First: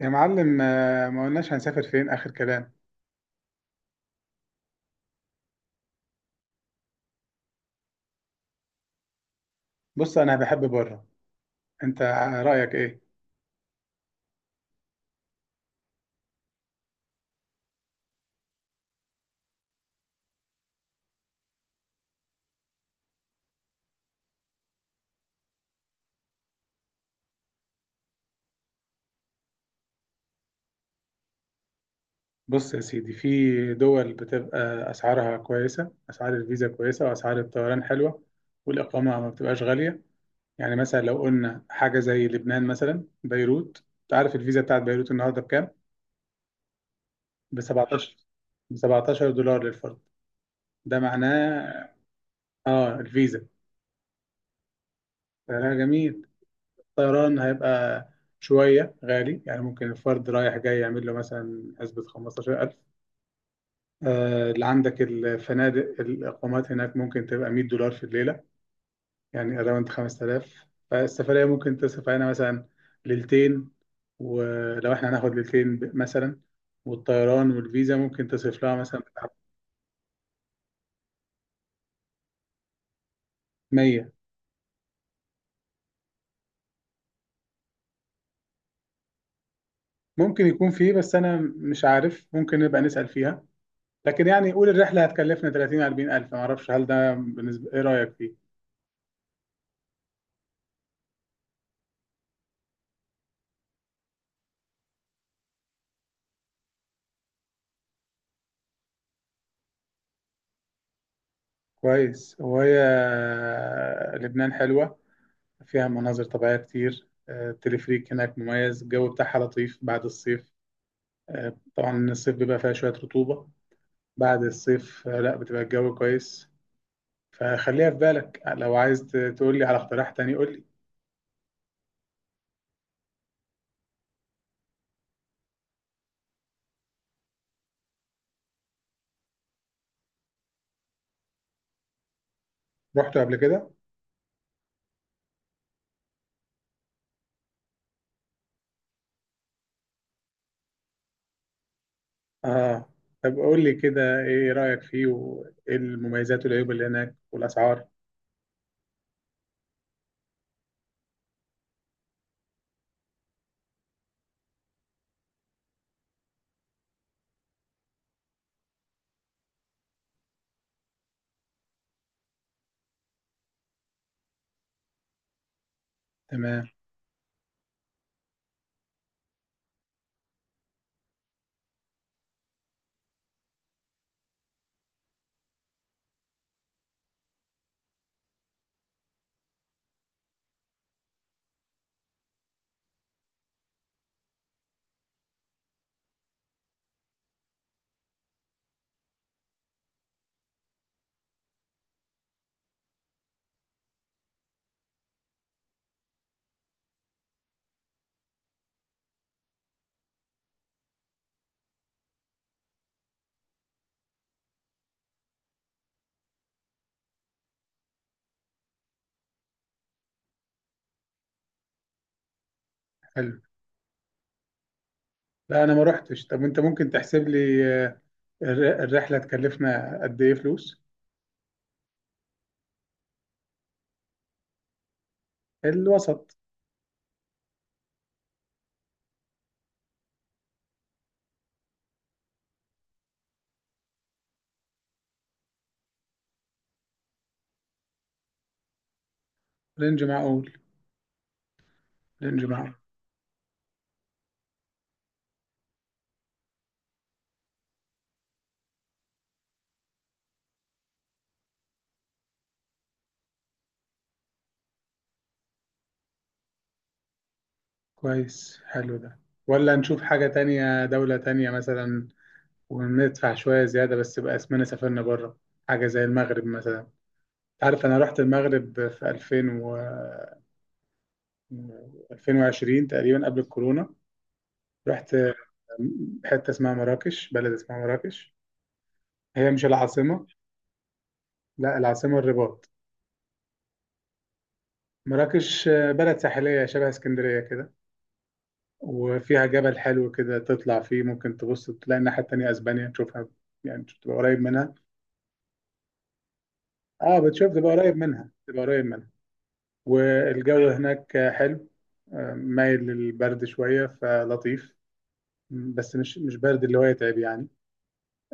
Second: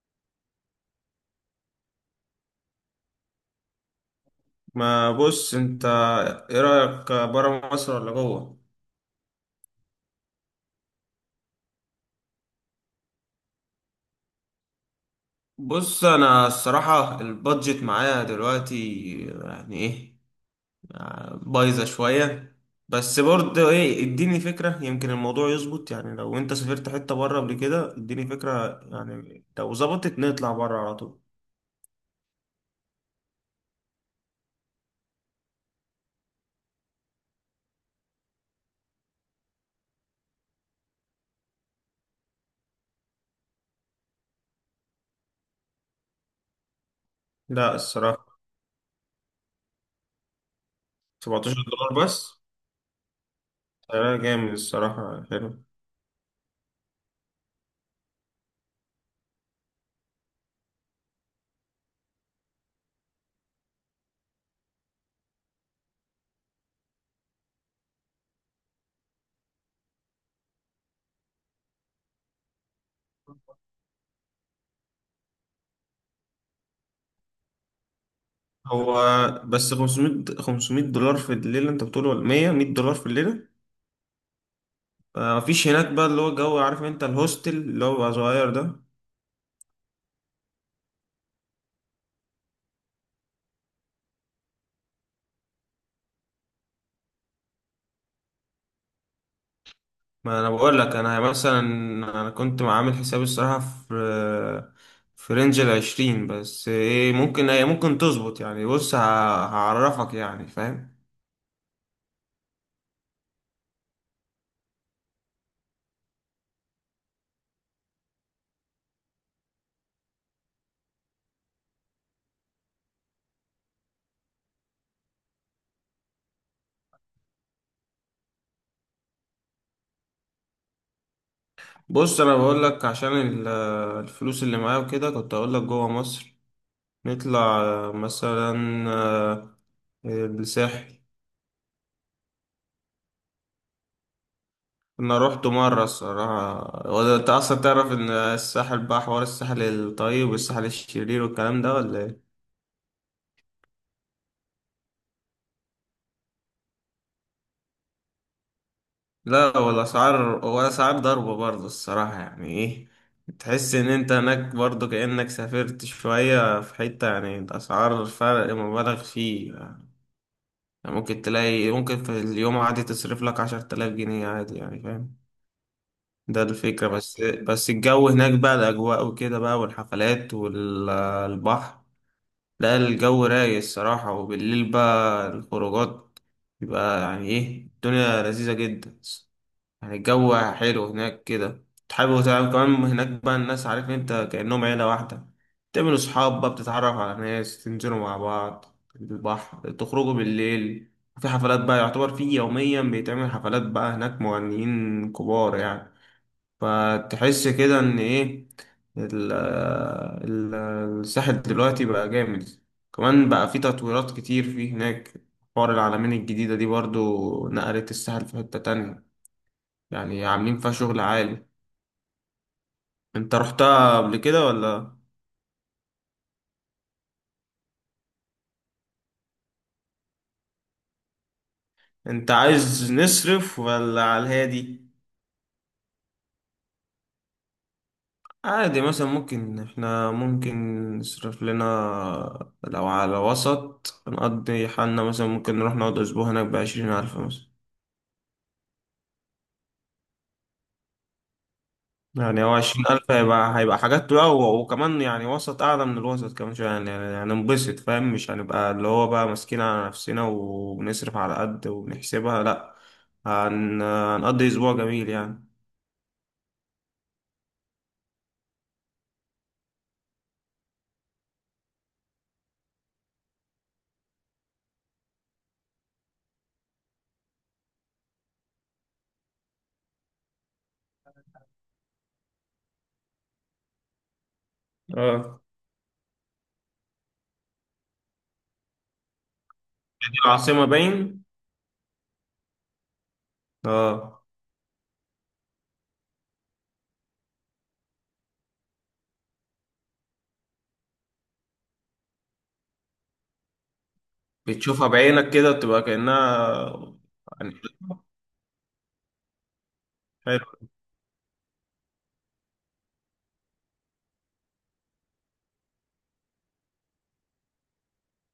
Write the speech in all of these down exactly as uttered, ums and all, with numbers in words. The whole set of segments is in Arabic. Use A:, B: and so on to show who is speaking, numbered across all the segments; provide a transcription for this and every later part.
A: يا معلم آه، ما قلناش هنسافر فين آخر كلام.
B: ما بص انت، ايه رأيك برا مصر ولا جوه؟
A: بص أنا بحب بره. أنت رأيك إيه؟
B: بص انا الصراحة البادجت معايا دلوقتي يعني ايه، بايظة شوية، بس برضه ايه، اديني فكرة. يمكن الموضوع يظبط. يعني لو انت سافرت حتة برا قبل كده اديني فكرة، يعني لو ظبطت نطلع برا على طول.
A: بص يا سيدي، في دول بتبقى أسعارها كويسة، أسعار الفيزا كويسة، وأسعار الطيران حلوة، والإقامة ما بتبقاش غالية. يعني مثلا لو قلنا حاجة زي لبنان، مثلا بيروت. أنت عارف الفيزا بتاعت بيروت النهاردة بكام؟ ب
B: لا
A: سبعتاشر،
B: الصراحة.
A: ب سبعتاشر دولار للفرد. ده
B: 17
A: معناه…
B: دولار بس؟
A: آه الفيزا.
B: سعرها جامد الصراحة، حلو.
A: ده جميل. الطيران هيبقى شوية غالي، يعني ممكن الفرد رايح جاي يعمل له مثلا حسبة خمسة عشر ألف. آه، اللي عندك الفنادق، الإقامات هناك، ممكن تبقى مائة دولار في الليلة، يعني أراوند خمسة آلاف. فالسفرية ممكن تصرف علينا مثلا ليلتين. ولو احنا هناخد ليلتين ب- مثلا، والطيران والفيزا ممكن تصرف لها
B: هو
A: مثلا بتاع
B: بس خمسمائة خمسمائة دولار في الليلة انت بتقول ولا مائة مية دولار في الليلة؟
A: مائة.
B: ما فيش هناك بقى اللي هو الجو، عارف انت، الهوستل اللي هو بقى صغير ده؟
A: ممكن يكون فيه، بس أنا مش عارف، ممكن نبقى نسأل فيها. لكن يعني قول الرحلة هتكلفنا تلاتين أربعين ألف، معرفش، هل ده بالنسبة إيه رأيك فيه؟
B: ما انا بقول لك انا مثلا، انا كنت عامل حسابي الصراحه في في رينج العشرين، بس ايه ممكن ايه ممكن تظبط، يعني بص ه- هعرفك يعني، فاهم.
A: كويس. وهي آه، لبنان حلوة، فيها مناظر طبيعية كتير. آه، التلفريك هناك مميز، الجو بتاعها لطيف بعد الصيف. آه، طبعا الصيف بيبقى فيها شوية رطوبة، بعد الصيف آه، لا بتبقى الجو كويس. فخليها في بالك، لو عايز ت- تقول لي على اقتراح تاني قول لي.
B: بص انا بقول لك عشان ال- الفلوس اللي معايا وكده، كنت اقول لك جوه مصر نطلع مثلا آه، الساحل.
A: رحته قبل كده؟
B: انا رحت مره الصراحه. هو ده- انت اصلا تعرف ان الساحل بقى حوار الساحل الطيب والساحل الشرير والكلام ده، ولا ايه؟
A: اه. طب قول لي كده، ايه رأيك فيه، وايه المميزات والعيوب اللي هناك والأسعار.
B: لا ولا اسعار، ولا اسعار ضربه برضه الصراحه، يعني ايه، تحس ان انت هناك برضه كانك سافرت شويه في حته، يعني الاسعار فرق مبالغ فيه يعني. ممكن تلاقي، ممكن في اليوم عادي تصرف لك عشر تلاف جنيه عادي، يعني فاهم. ده
A: تمام.
B: الفكرة. بس بس الجو هناك بقى، الأجواء وكده بقى، والحفلات والبحر. لا الجو رايق الصراحة، وبالليل بقى الخروجات بيبقى يعني ايه، الدنيا لذيذة جدا. يعني الجو حلو هناك كده، تحب تعمل كمان هناك بقى، الناس، عارف انت، كأنهم عيلة واحدة. تعملوا صحاب بقى، بتتعرف على ناس، تنزلوا مع بعض البحر، تخرجوا بالليل، في حفلات بقى، يعتبر في يوميا بيتعمل حفلات بقى، هناك مغنيين كبار يعني. فتحس كده ان ايه، ال- ال- الساحل دلوقتي بقى جامد. كمان بقى في تطويرات كتير فيه هناك، حوار العلمين الجديدة دي برضو نقلت الساحل في حتة تانية، يعني عاملين فيها شغل عالي. انت
A: حلو.
B: رحتها قبل كده ولا؟
A: لا، انا ما رحتش. طب انت ممكن تحسب لي، آه، الر- الرحلة تكلفنا قد ايه فلوس؟
B: انت عايز نصرف ولا على الهادي؟
A: الوسط.
B: عادي، مثلا ممكن احنا ممكن نصرف لنا، لو على وسط نقضي حالنا مثلا، ممكن نروح نقعد اسبوع هناك بعشرين ألف مثلا.
A: رينج معقول. رينج
B: يعني هو
A: معقول.
B: عشرين ألف هيبقى، هيبقى حاجات بقى، و- وكمان يعني وسط أعلى من الوسط كمان شوية، يعني يعني هننبسط، فاهم، مش هنبقى اللي هو بقى ماسكين على نفسنا وبنصرف على قد وبنحسبها، لأ. هن... هنقضي أسبوع جميل يعني.
A: كويس، حلو ده. ولا نشوف حاجة تانية، دولة تانية مثلا، وندفع شوية زيادة بس يبقى اسمنا سافرنا بره؟ حاجة زي المغرب مثلا. أنت عارف أنا رحت المغرب في ألفين و ألفين وعشرين تقريبا قبل الكورونا. رحت
B: اه،
A: حتة اسمها مراكش، بلد اسمها مراكش، هي مش
B: دي
A: العاصمة.
B: العاصمة باين.
A: لا، العاصمة الرباط.
B: اه،
A: مراكش بلد ساحلية شبه اسكندرية كده، وفيها جبل حلو كده تطلع فيه، ممكن تبص تلاقي الناحية التانية أسبانيا تشوفها، يعني تبقى قريب منها.
B: بتشوفها بعينك كده، بتبقى كأنها
A: اه، بتشوف،
B: يعني.
A: تبقى قريب منها تبقى قريب منها.
B: حلو.
A: والجو هناك حلو. آه، مايل للبرد شوية فلطيف، بس مش مش برد اللي هو يتعب يعني.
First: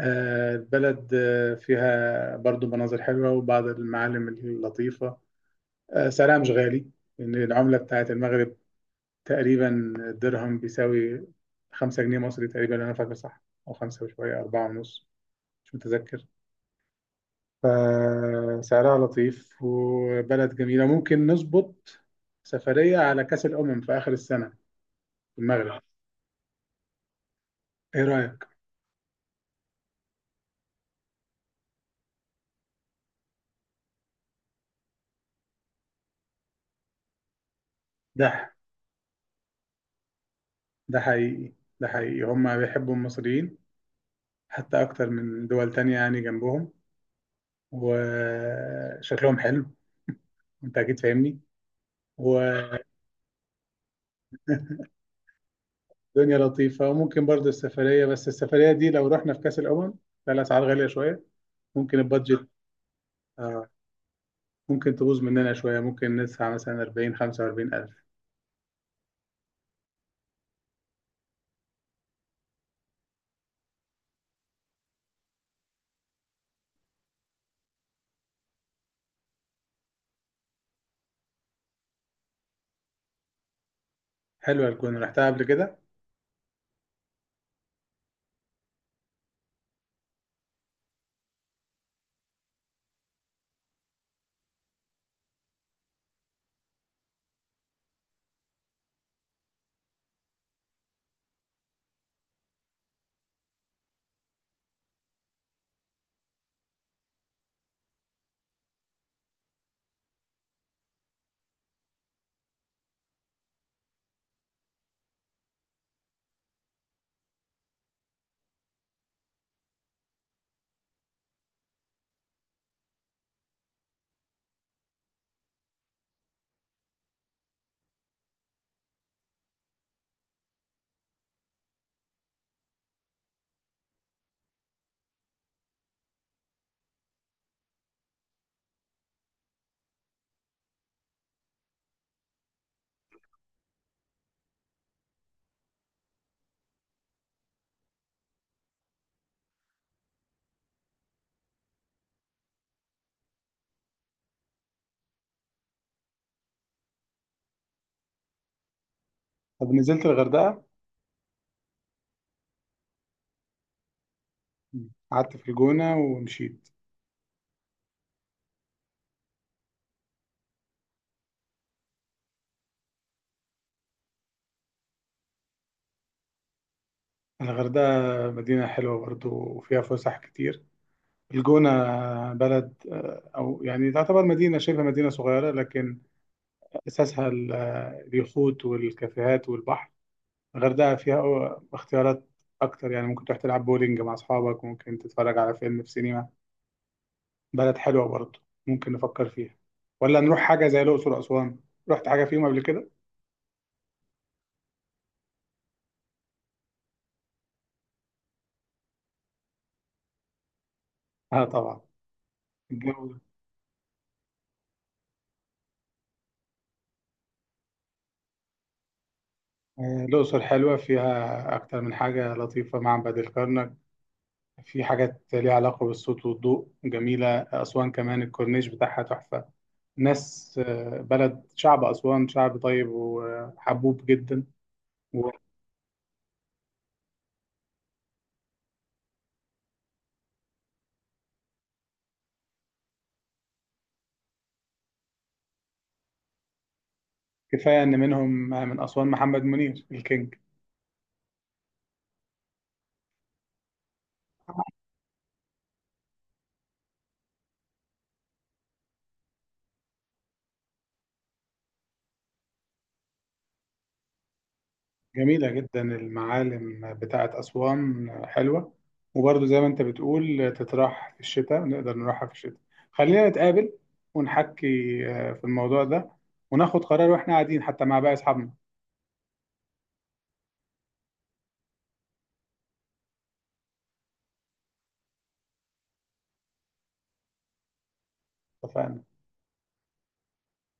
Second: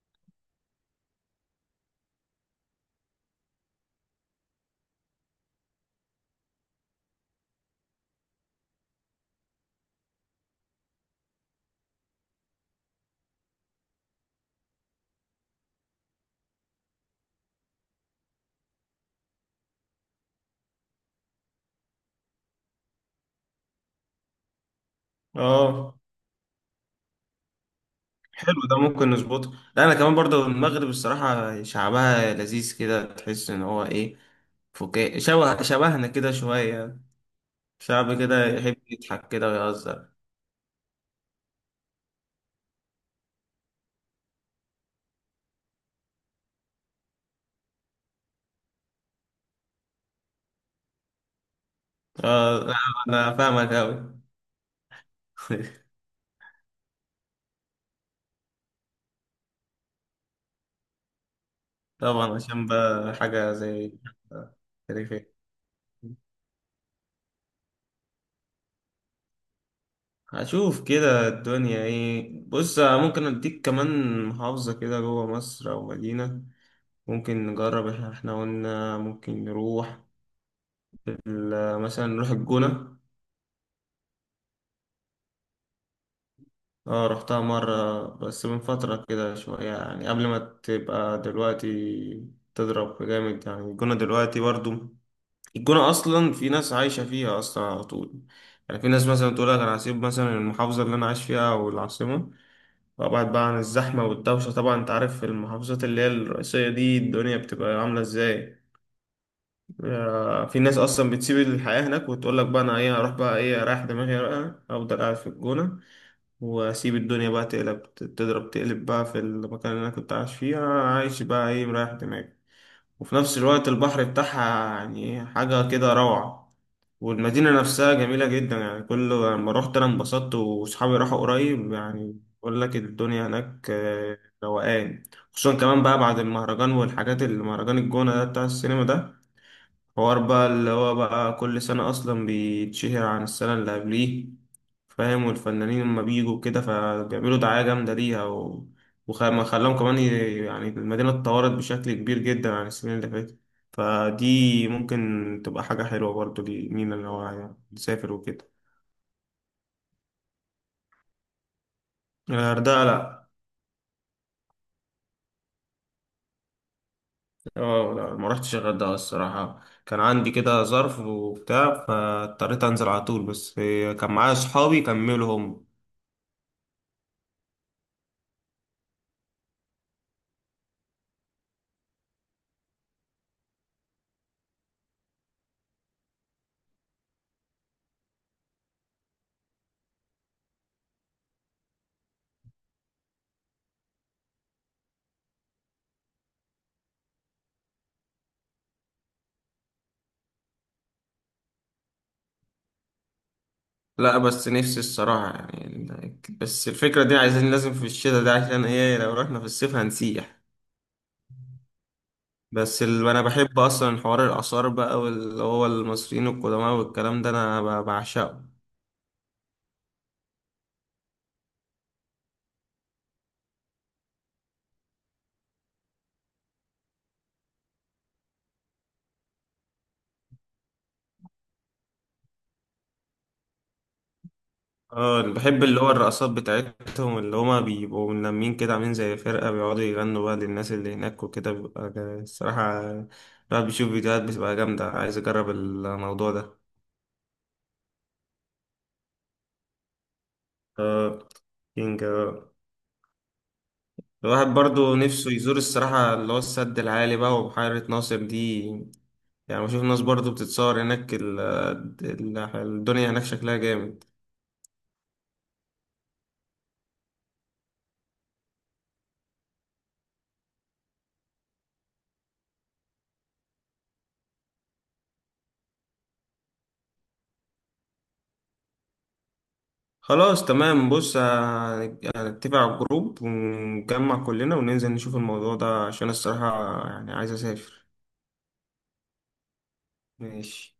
A: آه، البلد آه، فيها برضو مناظر حلوة وبعض المعالم اللطيفة. آه، سعرها مش غالي، لأن العملة بتاعت المغرب تقريبا، الدرهم بيساوي خمسة جنيه مصري تقريبا، أنا فاكر صح، أو خمسة وشوية، أربعة ونص، مش متذكر. فسعرها لطيف وبلد جميلة، ممكن نظبط سفرية على كأس الأمم في آخر السنة في المغرب.
B: اه،
A: إيه رأيك؟
B: حلو ده، ممكن نظبطه. لا انا كمان برضه المغرب الصراحة شعبها لذيذ كده، تحس ان هو ايه، فكاهي، شبه شبهنا كده شوية. شعب كده
A: ده
B: يحب يضحك كده ويهزر.
A: ده حقيقي. ده حقيقي، هما بيحبوا المصريين حتى أكتر من دول تانية يعني جنبهم، وشكلهم حلو، أنت أكيد فاهمني.
B: اه
A: والدنيا
B: لا، انا فاهمك اوي.
A: لطيفة. وممكن برضه السفرية، بس السفرية دي لو رحنا في كأس الأمم، لا، الأسعار غالية شوية، ممكن
B: طبعا،
A: البادجت…
B: عشان بقى حاجة
A: آه،
B: زي
A: ممكن تبوظ
B: تاريخية.
A: مننا شوية، ممكن ندفع مثلا أربعين خمسة وأربعين ألف.
B: هشوف كده الدنيا ايه. بص ممكن اديك كمان محافظة كده جوه مصر او مدينة ممكن نجرب احنا. إحنا قلنا ممكن نروح ال- مثلا نروح الجونة.
A: حلوة الجونة، رحتها قبل كده.
B: اه رحتها مرة بس من فترة كده شوية، يعني قبل ما تبقى دلوقتي تضرب جامد، يعني الجونة دلوقتي برضو، الجونة أصلا في ناس عايشة فيها أصلا على طول. يعني في ناس مثلا تقول لك أنا هسيب مثلا المحافظة اللي أنا عايش فيها أو العاصمة وأبعد بقى عن الزحمة والدوشة، طبعا أنت عارف المحافظات اللي هي الرئيسية دي الدنيا بتبقى عاملة إزاي. آه، في ناس أصلا بتسيب الحياة هناك وتقول لك بقى، أنا إيه، هروح بقى إيه أريح دماغي، بقى أفضل قاعد في الجونة وأسيب الدنيا بقى تقلب تضرب تقلب بقى في المكان اللي أنا كنت عايش فيه، أنا عايش بقى إيه مريح دماغي. وفي نفس الوقت البحر بتاعها يعني حاجة كده روعة، والمدينة نفسها جميلة جدا. يعني كل لما روحت أنا انبسطت، وصحابي راحوا قريب، يعني بقول لك الدنيا هناك آه، روقان. خصوصا كمان بقى بعد المهرجان والحاجات، اللي مهرجان الجونة ده بتاع السينما ده، حوار بقى اللي هو بقى كل سنة أصلا بيتشهر عن السنة اللي قبليه، فاهم. والفنانين لما بيجوا كده فبيعملوا دعاية جامدة ليها و... وخلاهم خلاهم كمان ي... يعني المدينة اتطورت بشكل كبير جدا عن السنين اللي فاتت. فدي ممكن تبقى حاجة حلوة برضو لمين اللي هو يعني يسافر وكده.
A: طب نزلت الغردقة،
B: الغردقة لأ.
A: قعدت في الجونة ومشيت؟
B: اه لا، ما رحتش الغردقة الصراحة، كان عندي كده ظرف وبتاع فاضطريت أنزل على طول، بس كان معايا صحابي كملوا هم.
A: الغردقة مدينة حلوة برضو وفيها فسح كتير. الجونة بلد، آه، أو يعني تعتبر مدينة شبه مدينة صغيرة، لكن أساسها ال- آه، اليخوت والكافيهات والبحر. الغردقة فيها أو- اختيارات أكتر، يعني ممكن تروح تلعب بولينج مع أصحابك، ممكن تتفرج على فيلم في سينما. بلد حلوة برضو، ممكن نفكر فيها. ولا نروح حاجة زي الأقصر وأسوان؟ رحت حاجة فيهم قبل كده؟
B: لا بس نفسي الصراحة يعني ال- بس الفكرة دي، عايزين لازم في الشتاء ده، عشان ايه، لو رحنا في الصيف هنسيح.
A: آه طبعا.
B: بس ال...
A: الجو
B: انا بحب اصلا حوار الآثار بقى، واللي هو المصريين القدماء والكلام ده، انا ب- بعشقه.
A: آه، الأقصر حلوة، فيها أكتر من حاجة لطيفة، معبد الكرنك، في حاجات ليها علاقة بالصوت والضوء جميلة. أسوان كمان، الكورنيش بتاعها تحفة، ناس، آه، بلد، شعب أسوان شعب طيب وحبوب جدا.
B: اه
A: وكفاية
B: بحب اللي هو الرقصات بتاعتهم، اللي هما بيبقوا ملمين كده، عاملين زي فرقة بيقعدوا يغنوا بقى للناس اللي هناك وكده، بيبقى جا- الصراحة الواحد بيشوف فيديوهات بتبقى جامدة، عايز اجرب الموضوع ده.
A: إن منهم، آه، من أسوان محمد منير الكينج.
B: اه، الواحد برضو نفسه يزور الصراحة اللي هو السد العالي بقى وبحيرة ناصر دي. يعني بشوف ناس برضو بتتصور هناك، ال- ال- الدنيا هناك شكلها جامد.
A: جميلة جدا المعالم بتاعة أسوان حلوة، وبرضه زي ما أنت بتقول تتراح في الشتاء، نقدر نروحها في الشتاء. خلينا نتقابل ونحكي آه، في الموضوع ده، وناخد قرار وإحنا قاعدين حتى مع باقي أصحابنا.
B: خلاص تمام، بص ه- هنتفق على الجروب ونجمع كلنا وننزل نشوف الموضوع ده، عشان الصراحة يعني عايز أسافر.
A: اتفقنا.
B: ماشي.